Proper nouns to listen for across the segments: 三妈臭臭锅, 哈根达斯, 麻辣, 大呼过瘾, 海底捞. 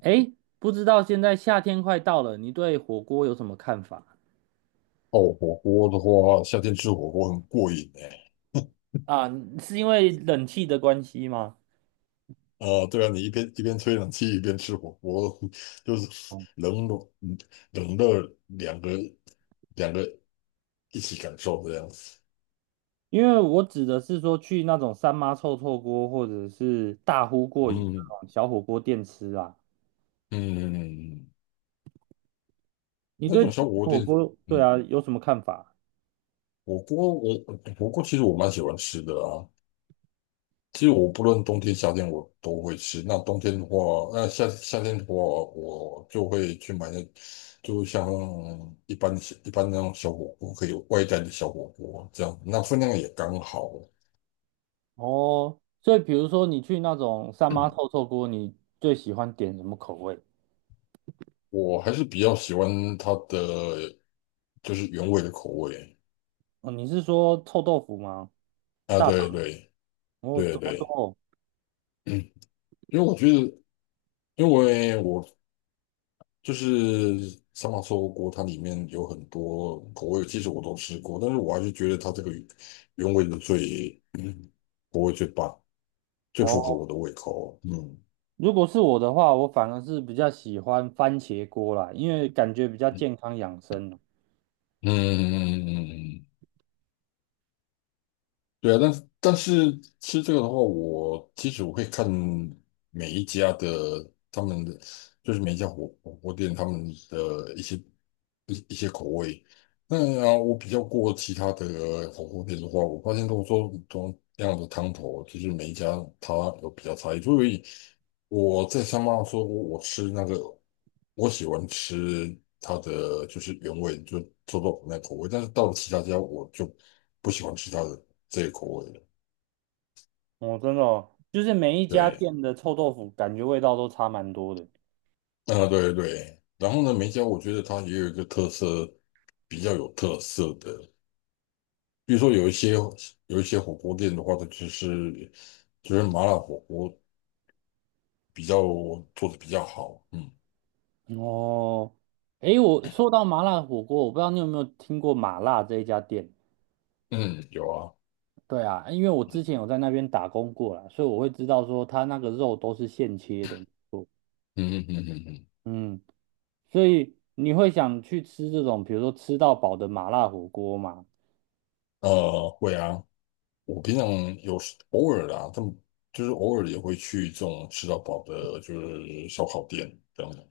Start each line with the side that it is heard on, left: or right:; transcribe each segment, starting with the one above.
right: 哎，不知道现在夏天快到了，你对火锅有什么看法
left: 哦，火锅的话，夏天吃火锅很过瘾哎。
right: 啊？是因为冷气的关系吗？
left: 啊，对啊，你一边吹冷气一边吃火锅，就是
right: 哦
left: 冷热两个一起感受这样子。
right: 因为我指的是说去那种三妈臭臭锅或者是大呼过瘾
left: 嗯
right: 那种小火锅店吃啊。
left: 嗯。
right: 你
left: 那
right: 对
left: 种小火锅
right: 火
left: 店，
right: 锅，对
left: 嗯，
right: 啊，有什么看法？
left: 火锅我火锅其实我蛮喜欢吃的啊。其实我不论冬天夏天我都会吃。那冬天的话，那夏天的话，我就会去买那，就像一般那种小火锅，可以外带的小火锅这样，那分量也刚好。
right: 哦，所以比如说你去那种三妈臭臭锅，你最喜欢点什么口味？
left: 我还是比较喜欢它的就是原味的口味
right: 哦，你是说臭豆腐吗？
left: 啊。
right: 大
left: 对
right: 肠？
left: 对
right: 哦，
left: 对
right: 怎么
left: 对。
right: 说？
left: 因为我觉得，因为我就是三麻臭锅，它里面有很多口味，其实我都吃过，但是我还是觉得它这个原味的口味最棒，最符合我的胃口。嗯
right: 如果是我的话，我反而是比较喜欢番茄锅啦，因为感觉比较
left: 嗯
right: 健康养生啊
left: 嗯嗯嗯。嗯，对啊，但是吃这个的话，我其实会看每一家的他们的，就是每一家火锅店他们的一些。那啊，我比较过其他的火锅店的话，我发现都说同样的汤头，就是每一家它有比较差异，所以我在香港说我吃那个，我喜欢吃它的就是原味，就臭豆腐那口味，但是到了其他家我就不喜欢吃它的这个口味了。
right: 哦。哦真的哦就是每一家
left: 对。
right: 店的臭豆腐，感觉味道都差蛮多的。
left: 啊，对对，然后呢，梅一家我觉得它也有一个特色，比较有特色的。比如说有一些火锅店的话，它就是麻辣火锅比较做的比较好。嗯
right: 哦，诶，我说到麻辣火锅，我不知道你有没有听过麻辣这一家店？
left: 嗯。有啊。
right: 对啊，因为我之前有在那边打工过啦，所以我会知道说它那个肉都是现切的。
left: 嗯嗯嗯嗯嗯。
right: 嗯，所以你会想去吃这种，比如说吃到饱的麻辣火锅吗？
left: 会啊。我平常有时偶尔啦，他们就是偶尔也会去这种吃到饱的，就是烧烤店这样的。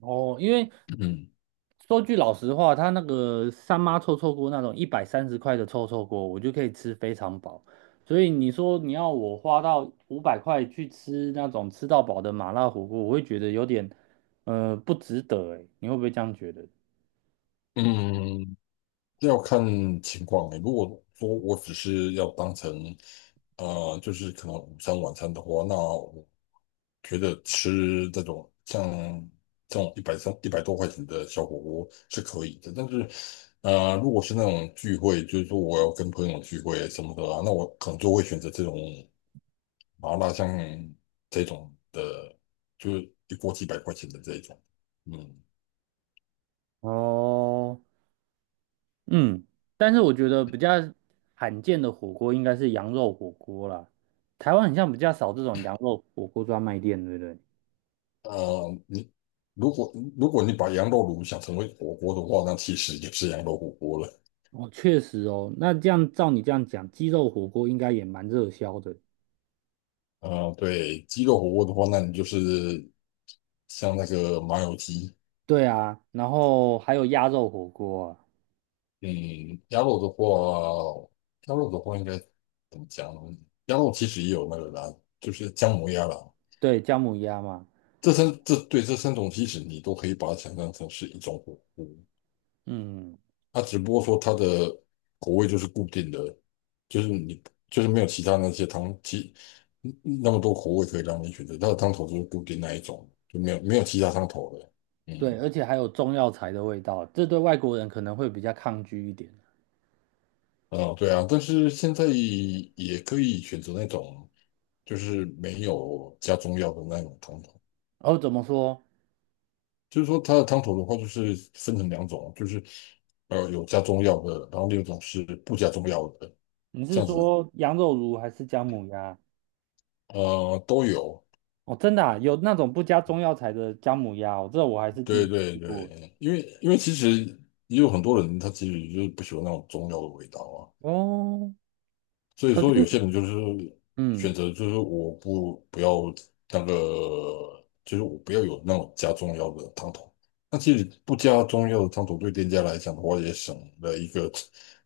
right: 哦，因为
left: 嗯
right: 说句老实话，他那个三妈臭臭锅那种130块的臭臭锅，我就可以吃非常饱。所以你说你要我花到五百块去吃那种吃到饱的麻辣火锅，我会觉得有点不值得诶，你会不会这样觉得？
left: 嗯。这要看情况欸。如果说我只是要当成就是可能午餐晚餐的话，那觉得吃这种像这种一百三一百多块钱的小火锅是可以的，但是如果是那种聚会，就是说我要跟朋友聚会什么的啊，那我可能就会选择这种麻辣香这种的，就是一锅几百块钱的这一种。嗯。
right: 哦，嗯，但是我觉得比较罕见的火锅应该是羊肉火锅啦。台湾很像比较少这种羊肉火锅专卖店，对不对？
left: 你如果如果你把羊肉炉想成为火锅的话，那其实也是羊肉火锅了。
right: 哦，确实哦，那这样照你这样讲，鸡肉火锅应该也蛮热销的。
left: 对，鸡肉火锅的话，那你就是像那个麻油鸡。
right: 对啊，然后还有鸭肉火锅啊，
left: 嗯，鸭肉的话，应该怎么讲呢？鸭肉其实也有那个啦，就是姜母鸭啦。
right: 对，姜母鸭嘛，
left: 这三种其实你都可以把它想象成是一种火锅，
right: 嗯，
left: 它只不过说它的口味就是固定的，就是你就是没有其他那些汤其嗯那么多口味可以让你选择，它的汤头就是固定那一种，就没有其他汤头了。
right: 对，
left: 嗯。
right: 而且还有中药材的味道，这对外国人可能会比较抗拒一点。
left: 啊，对啊，但是现在也可以选择那种就是没有加中药的那种汤头，
right: 哦，怎么说？
left: 就是说它的汤头的话，就是分成两种，就是有加中药的，然后另一种是不加中药的，
right: 你
left: 这
right: 是
left: 样子。
right: 说羊肉炉还是姜母鸭？
left: 都有。
right: 哦，真的啊，有那种不加中药材的姜母鸭哦，这我还是第
left: 对
right: 一次
left: 对
right: 听过。
left: 对。因为其实也有很多人他其实就是不喜欢那种中药的味道啊，
right: 哦，
left: 所以
right: 可是，
left: 说有些人就是选
right: 嗯。
left: 择就是我不要那个，就是我不要有那种加中药的汤头。那其实不加中药的汤头对店家来讲的话，也省了一个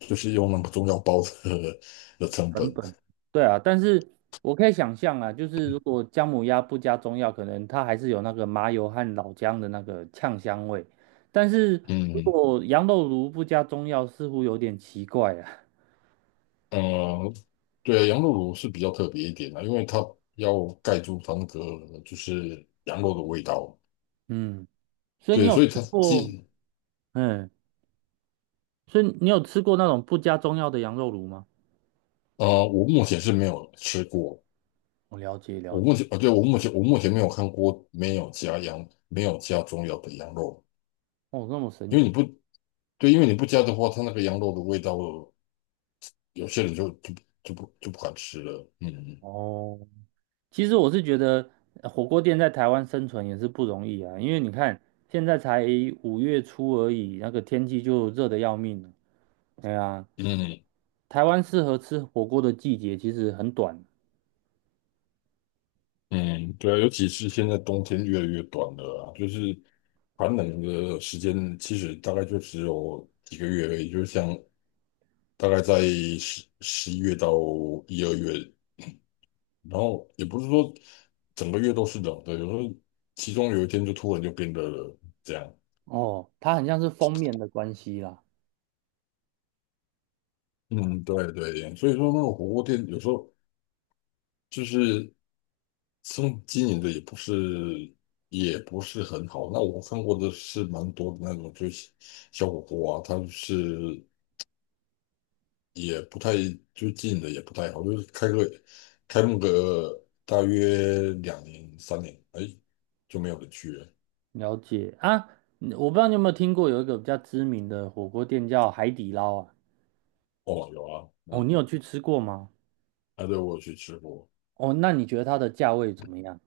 left: 就是用那个中药包的成本。
right: 成本，对啊，但是我可以想象啊，就是如果姜母鸭不加中药，可能它还是有那个麻油和老姜的那个呛香味。但是如
left: 嗯
right: 果羊肉炉不加中药，似乎有点奇怪啊。
left: 呃，对啊，羊肉炉是比较特别一点的，因为它要盖住它那个就是羊肉的味道。
right: 嗯，所以你
left: 对，
right: 有
left: 所以
right: 吃
left: 它
right: 过，
left: 基
right: 嗯，所以你有吃过那种不加中药的羊肉炉吗？
left: 呃，我目前是没有吃过。
right: 我了解
left: 我
right: 了
left: 目
right: 解，
left: 前，啊，对，我目前没有看过没有加中药的羊肉。
right: 哦，那么神
left: 因为你
right: 奇
left: 不对，因为你不加的话，它那个羊肉的味道，有些人就不敢吃了。嗯
right: 哦。其实我是觉得火锅店在台湾生存也是不容易啊，因为你看现在才5月初而已，那个天气就热得要命了。对呀，
left: 嗯
right: 台湾适合吃火锅的季节其实很短
left: 嗯。对啊，尤其是现在冬天越来越短了啊，就是寒冷的时间其实大概就只有几个月而已，就像大概在十十一月到一二月，然后也不是说整个月都是冷的，有时候其中有一天就突然就变热了，这样。
right: 哦，它很像是封面的关系啦。
left: 嗯。对对，所以说那个火锅店有时候就是经营的也不是很好。那我看过的是蛮多的那种，就是小火锅啊，它是也不太就经营的也不太好，就是开幕个大约两年三年，哎就没有人去了。
right: 了解啊，你我不知道你有没有听过有一个比较知名的火锅店叫海底捞啊？
left: 哦，有啊。
right: 哦，
left: 嗯。
right: 你有去吃过吗？
left: 对，我有去吃过。
right: 哦，那你觉得它的价位怎么样？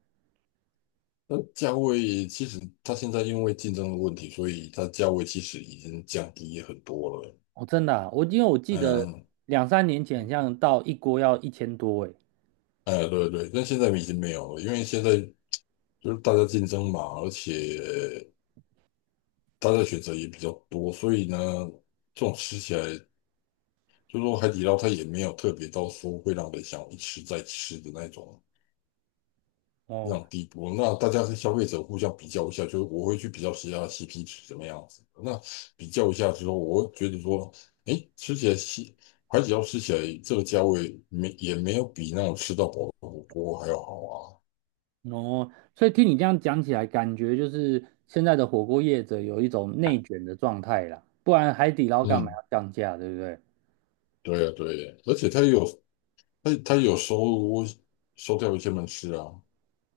left: 那价位其实它现在因为竞争的问题，所以它价位其实已经降低很多了。
right: 哦，真的啊我因为我记得
left: 嗯。
right: 两三年前，好像到一锅要1000多诶。
left: 哎，对对，但现在已经没有了，因为现在就是大家竞争嘛，而且大家选择也比较多，所以呢，这种吃起来，就说海底捞它也没有特别到说会让人想一吃再吃的那种非
right: 哦。
left: 常低步，那大家是消费者互相比较一下，就是我会去比较谁家 CP 值怎么样子。那比较一下之后，我会觉得说，哎，吃起来西海底捞吃起来这个价位没也没有比那种吃到饱的火锅还要好啊。
right: 哦，所以听你这样讲起来，感觉就是现在的火锅业者有一种内卷的状态啦，不然海底捞干嘛
left: 嗯，
right: 要降价，对不对？
left: 对啊，对啊，而且它也有收掉一些门市啊。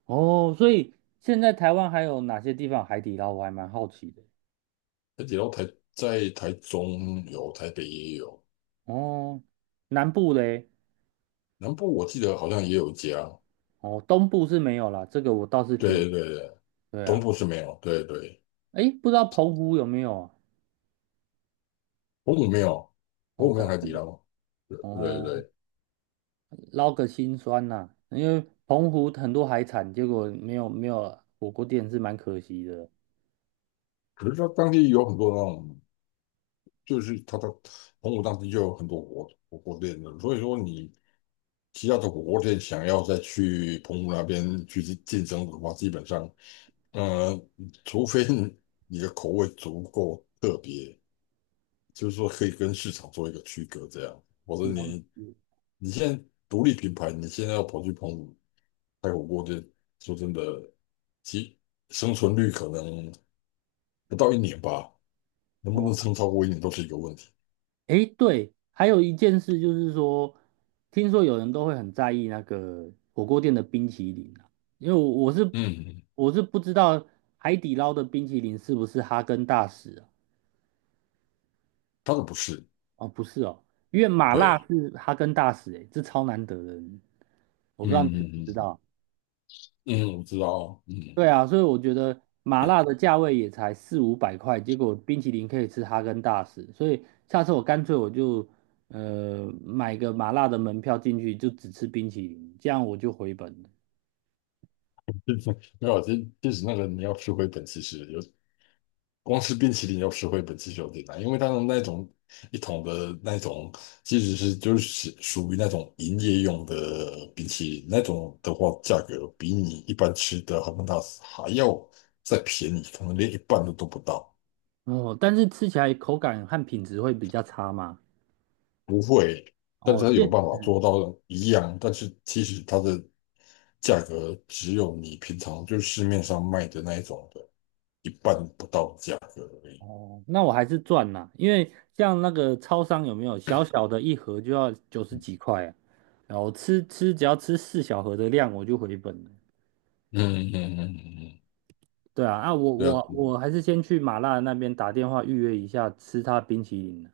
right: 哦，所以现在台湾还有哪些地方有海底捞，我还蛮好奇的。
left: 海底捞在台中有，台北也有，
right: 哦，南部嘞，
left: 南部我记得好像也有一家。
right: 哦，东部是没有啦，这个我倒是挺，
left: 对对对，
right: 对
left: 东
right: 啊，
left: 部是没有。对对。
right: 诶，不知道澎湖有没有啊？
left: 澎湖没有，
right: 哦，
left: 澎湖没
right: 澎
left: 有，海底
right: 湖，
left: 捞。对对
right: 哦，
left: 对，
right: 捞个心酸呐、因为澎湖很多海产，结果没有火锅店是蛮可惜的。
left: 可是它当地有很多那种，就是它的澎湖当地就有很多火锅店的，所以说你其他的火锅店想要再去澎湖那边去竞争的话，基本上，呃，除非你的口味足够特别，就是说可以跟市场做一个区隔，这样，否则
right: 了
left: 你
right: 解。
left: 你现在独立品牌，你现在要跑去澎湖开火锅店，说真的，其生存率可能。不到一年吧，能不
right: 哦，
left: 能撑超过一年都是一个问题。
right: 诶，对，还有一件事就是说，听说有人都会很在意那个火锅店的冰淇淋啊，因为我我是
left: 嗯，嗯，
right: 我是不知道海底捞的冰淇淋是不是哈根达斯啊？
left: 他的不是。
right: 哦，不是哦，因为麻辣
left: 对。
right: 是哈根达斯，诶，这超难得的，我
left: 嗯
right: 不知道你知
left: 嗯
right: 不知
left: 嗯
right: 道。
left: 嗯，我知道。嗯。
right: 对啊，所以我觉得麻辣的价位也才四五百块，结果冰淇淋可以吃哈根达斯，所以下次我干脆我就买个麻辣的门票进去，就只吃冰淇淋，这样我就回本了。
left: 没有，其实那个你要吃回本，其实光吃冰淇淋要吃回本其实有点难，因为它的那种一桶的那种，其实是就是属于那种营业用的冰淇淋，那种的话价格比你一般吃的哈根达斯还要再便宜，可能连一半都不到。
right: 哦，但是吃起来口感和品质会比较差嘛。
left: 不会，但
right: 哦，
left: 是它
right: 这
left: 有办法
right: 嗯
left: 做到一样，但是其实它的价格只有你平常就市面上卖的那一种的一半不到的价格而已。
right: 哦，那我还是赚啦，因为像那个超商有没有小小的一盒就要90几块啊，然后只要吃四小盒的量我就回本了。
left: 嗯嗯嗯嗯嗯。
right: 对啊，啊，我
left: 对啊。
right: 我我还是先去麻辣那边打电话预约一下吃他冰淇淋。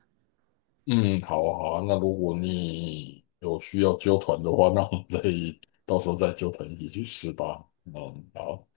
left: 嗯。嗯好啊好啊，那如果你有需要揪团的话，那我们再到时候再揪团一起去吃吧。嗯。好。